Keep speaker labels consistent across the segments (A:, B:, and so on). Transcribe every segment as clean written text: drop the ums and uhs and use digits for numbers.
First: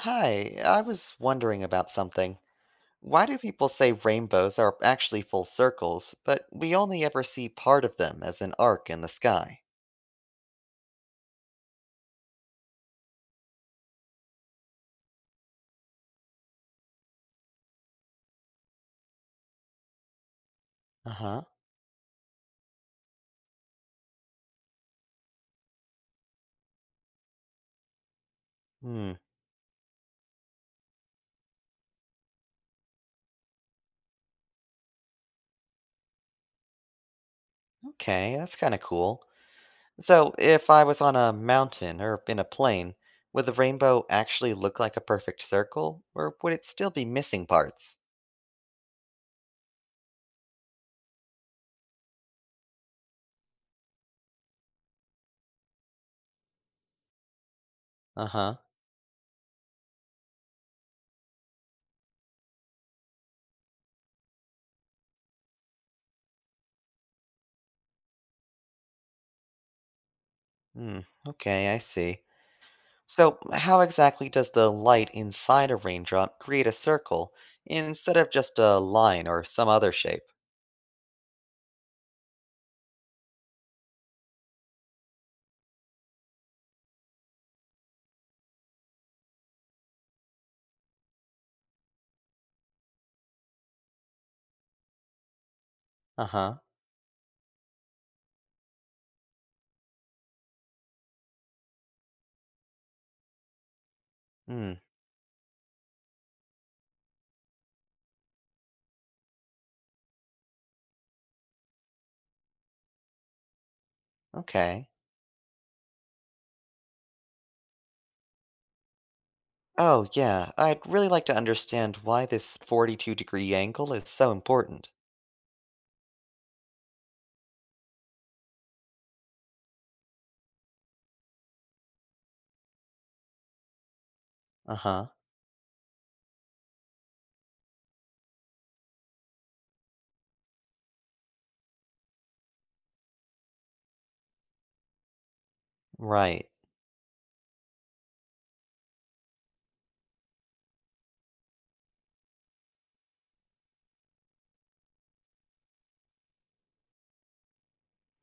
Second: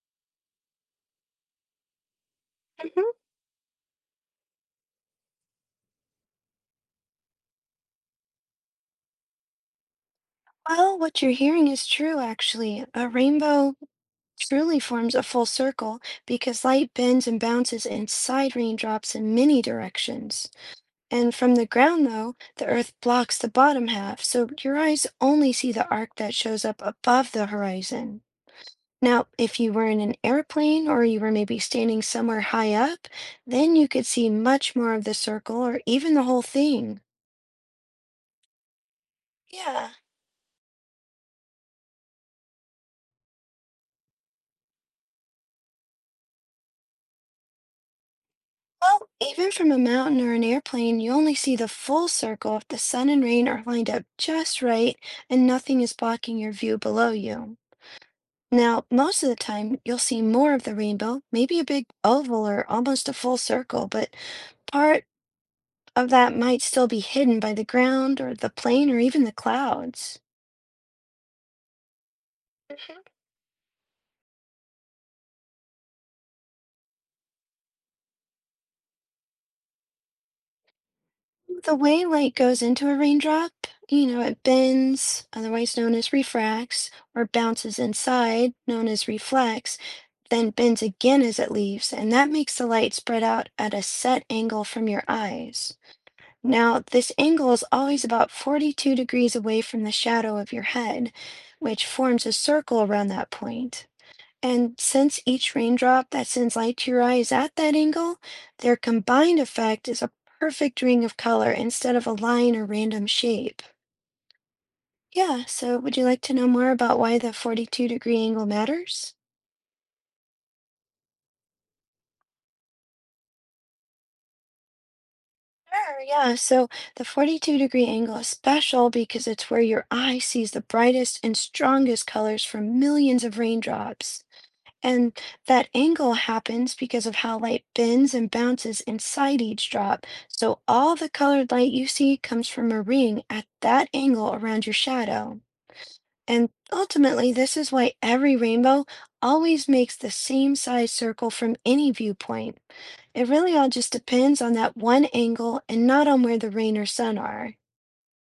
A: Hi, I was wondering about something.
B: Mhm.
A: Why do people say rainbows are actually full circles, but we only ever see part of them as an arc in the sky?
B: Well, what you're hearing is true, actually. A rainbow truly forms a full circle because light bends and bounces inside raindrops in many directions.
A: Uh
B: And
A: huh.
B: from the ground, though, the earth blocks the bottom half, so your eyes only see the arc that shows up above the horizon.
A: Hmm.
B: Now, if you were in an airplane or you were maybe standing somewhere high up, then you could see much more of the circle or even the whole thing.
A: Okay, that's kind of cool.
B: Yeah.
A: So, if I was on a mountain or in a plane, would the rainbow actually look like a perfect circle, or would it still be missing parts?
B: Well, even from a mountain or an airplane, you only see the full circle if the sun and rain are lined up just right and nothing is blocking your view below you.
A: Uh huh.
B: Now, most of the time, you'll see more of the rainbow, maybe a big oval or almost a full circle, but part of that might still be hidden by the ground or the plane or even the clouds.
A: Hmm. Okay, I see.
B: Mhm.
A: So, how exactly does the light inside a raindrop create a circle instead of just a line or some other shape?
B: The way light goes into a raindrop, it bends, otherwise known as refracts, or bounces inside, known as reflects then bends again as it leaves, and that makes the light spread out at a set angle from your eyes.
A: Uh huh.
B: Now, this angle is always about 42 degrees away from the shadow of your head, which forms a circle around that point.
A: Hmm.
B: And since each raindrop that sends light to your eye is at that angle, their combined effect is a perfect ring of color instead of a line or random shape.
A: Okay.
B: Yeah, so would you like to know more about why the 42-degree angle matters?
A: Oh, yeah. I'd really like to understand why this 42-degree degree angle is so important.
B: Sure, yeah. So the 42-degree angle is special because it's where your eye sees the brightest and strongest colors from millions of raindrops.
A: Uh huh.
B: And that angle happens because of how light bends and bounces inside each drop. So all the colored light you see comes from a ring at that angle around your shadow. And
A: Right.
B: ultimately, this is why every rainbow always makes the same size circle from any viewpoint. It really all just depends on that one angle and not on where the rain or sun are.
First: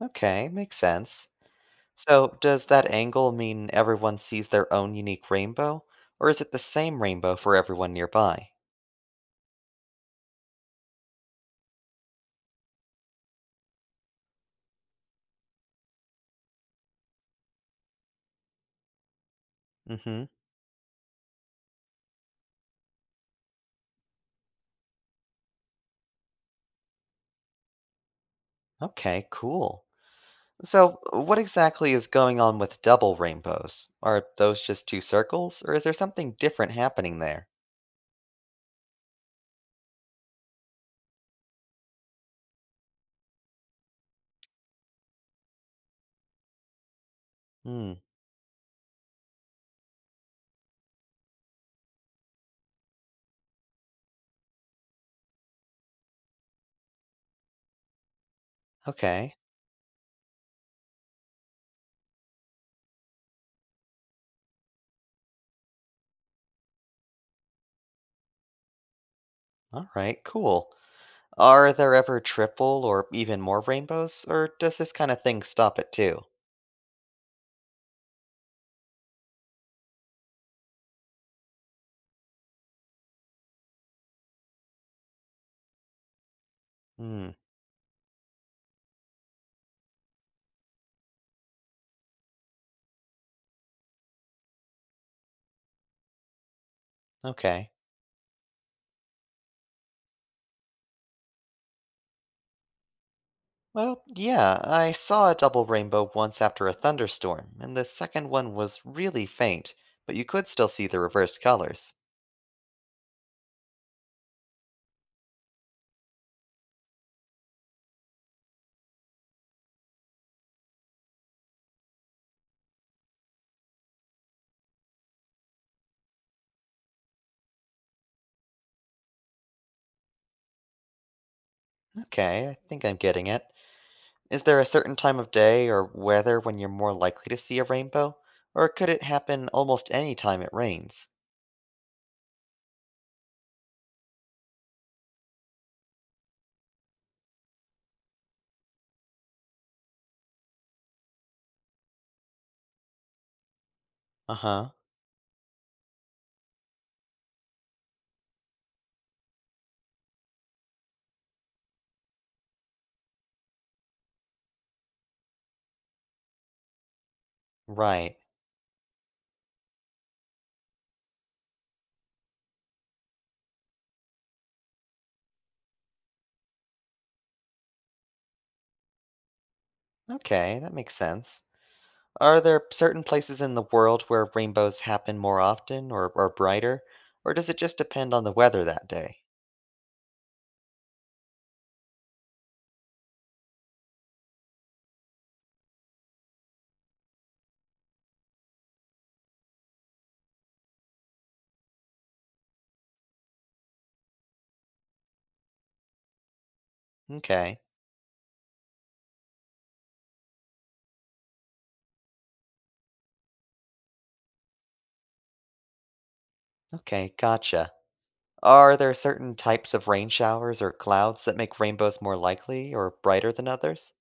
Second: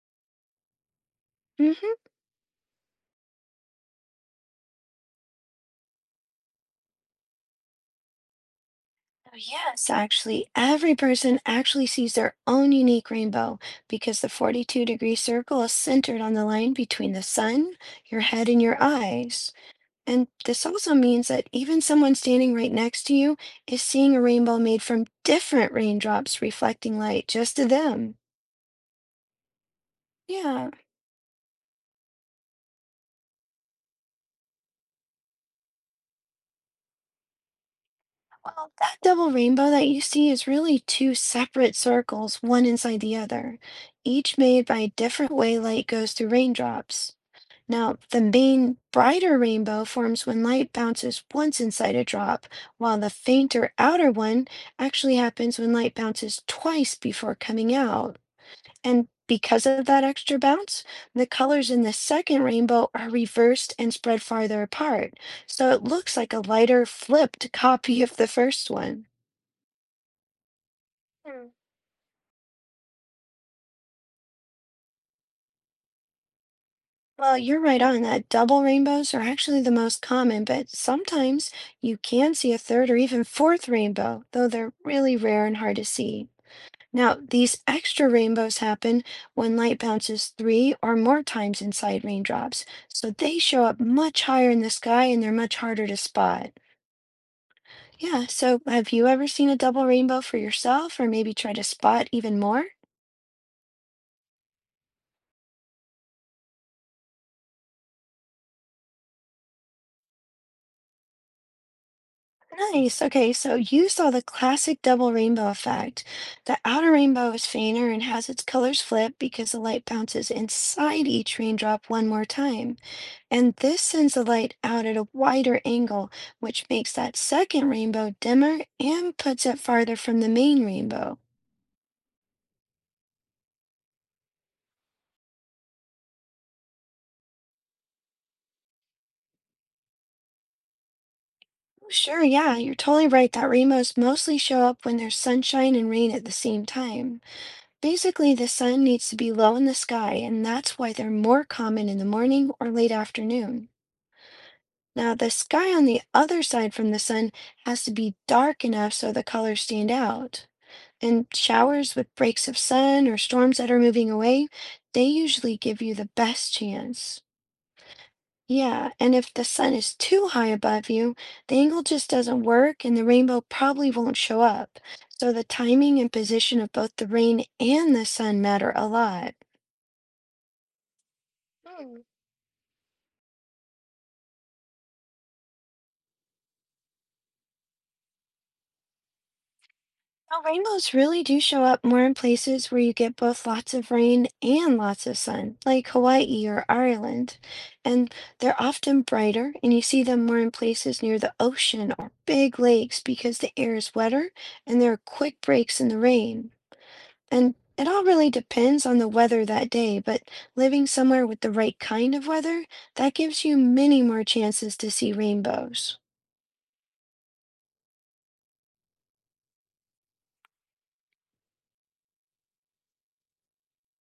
A: Okay. Makes sense.
B: Hmm.
A: So, does that angle mean everyone sees their own unique rainbow, or is it the same rainbow for everyone nearby?
B: Yes, actually, every person actually sees their own unique rainbow because the 42-degree circle is centered on the line between the sun, your head, and your eyes.
A: Mm hmm.
B: And this also means that even someone standing right next to you is seeing a rainbow made from different raindrops reflecting light just to them.
A: Okay. Cool.
B: Yeah,
A: So, what exactly is going on with double rainbows? Are those just two circles, or is there something different happening there?
B: well, that double rainbow that you see is really two separate circles, one inside the other, each made by a different way light goes through raindrops.
A: Hmm,
B: Now, the main brighter rainbow forms when light bounces once inside a drop, while the fainter outer one actually happens when light bounces twice before coming out. And
A: okay.
B: because of that extra bounce, the colors in the second rainbow are reversed and spread farther apart. So it looks like a lighter, flipped copy of the first one.
A: Alright, cool.
B: Hmm.
A: Are there ever triple or even more rainbows, or does this kind of thing stop at two?
B: Well, you're right on that. Double rainbows are actually the most common, but sometimes you can see a third or even fourth rainbow, though they're really rare and hard to see. Now,
A: Hmm,
B: these extra rainbows happen when light bounces three or more times inside raindrops, so they show up much higher in the sky and they're much harder to spot.
A: okay.
B: Yeah, so have you ever seen a double rainbow for yourself or maybe try to spot even more?
A: Well, yeah, I saw a double rainbow once after a thunderstorm, and the second one was really faint, but you could still see the reversed colors.
B: Nice. Okay, so you saw the classic double rainbow effect. The outer rainbow is fainter and has its colors flip because the light bounces inside each raindrop one more time. And this sends the light out at a wider angle, which makes that second rainbow dimmer and puts it farther from the main rainbow.
A: Okay, I think I'm getting it. Is there a certain time of day or weather when you're more likely to see a rainbow? Or could it happen almost any time it rains?
B: Sure, yeah, you're totally right that rainbows mostly show up when there's sunshine and rain at the same time. Basically, the sun needs to be low in the sky, and that's why they're more common in the morning or late afternoon.
A: Uh huh.
B: Now, the sky on the other side from the sun has to be dark enough so the colors stand out. And showers with breaks of sun or storms that are moving away, they usually give you the best chance.
A: Right.
B: Yeah, and if the sun is too high above you, the angle just doesn't work and the rainbow probably won't show up. So the timing and position of both the rain and the sun matter a lot.
A: Okay, that makes sense. Are there certain places in the world where rainbows happen more often or are brighter? Or does it just depend on the weather that day?
B: Now, rainbows really do show up more in places where you get both lots of rain and lots of sun, like Hawaii or Ireland. And they're often brighter, and you see them more in places near the ocean or big lakes because the air is wetter and there are quick breaks in the rain. And
A: Okay.
B: it all really depends on the weather that day, but living somewhere with the right kind of weather, that gives you many more chances to see rainbows.
A: Okay, gotcha. Are there certain types of rain showers or clouds that make rainbows more likely or brighter than others?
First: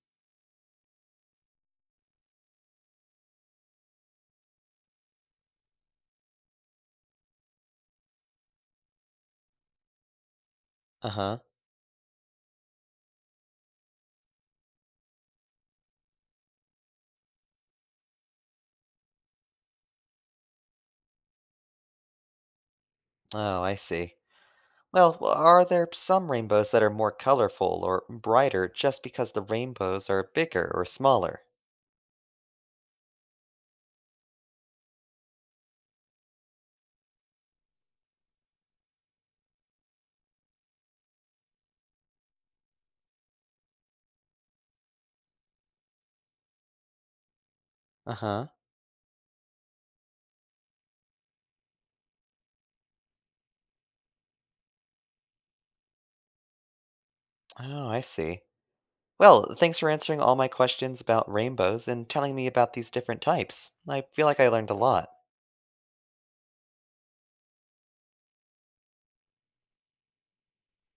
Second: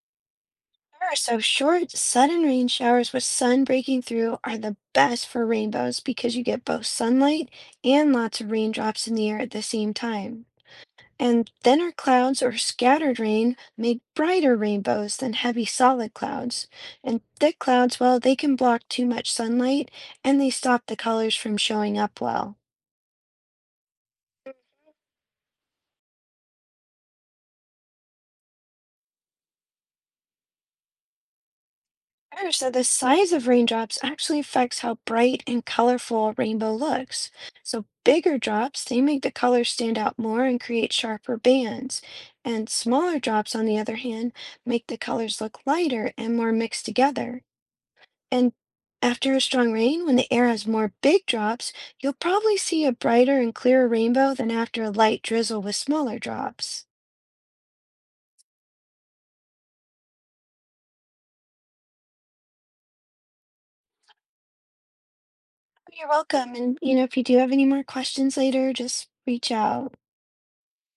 B: Sure. So short, sudden rain showers with sun breaking through are the best for rainbows because you get both sunlight and lots of raindrops in the air at the same time.
A: Uh huh.
B: And thinner clouds or scattered rain make brighter rainbows than heavy solid clouds. And thick clouds, well, they can block too much sunlight and they stop the colors from showing up well.
A: Oh, I see. Well, are there some rainbows that are more colorful or brighter just because the rainbows are bigger or smaller?
B: Sure, so the size of raindrops actually affects how bright and colorful a rainbow looks. So bigger drops, they make the colors stand out more and create sharper bands. And smaller drops, on the other hand, make the colors look lighter and more mixed together.
A: Uh huh.
B: And after a strong rain, when the air has more big drops, you'll probably see a brighter and clearer rainbow than after a light drizzle with smaller drops.
A: Oh, I see. Well, thanks for answering all my questions about rainbows and telling me about these different types. I feel like I learned a lot.
B: You're welcome. And you know, if you do have any more questions later, just reach out.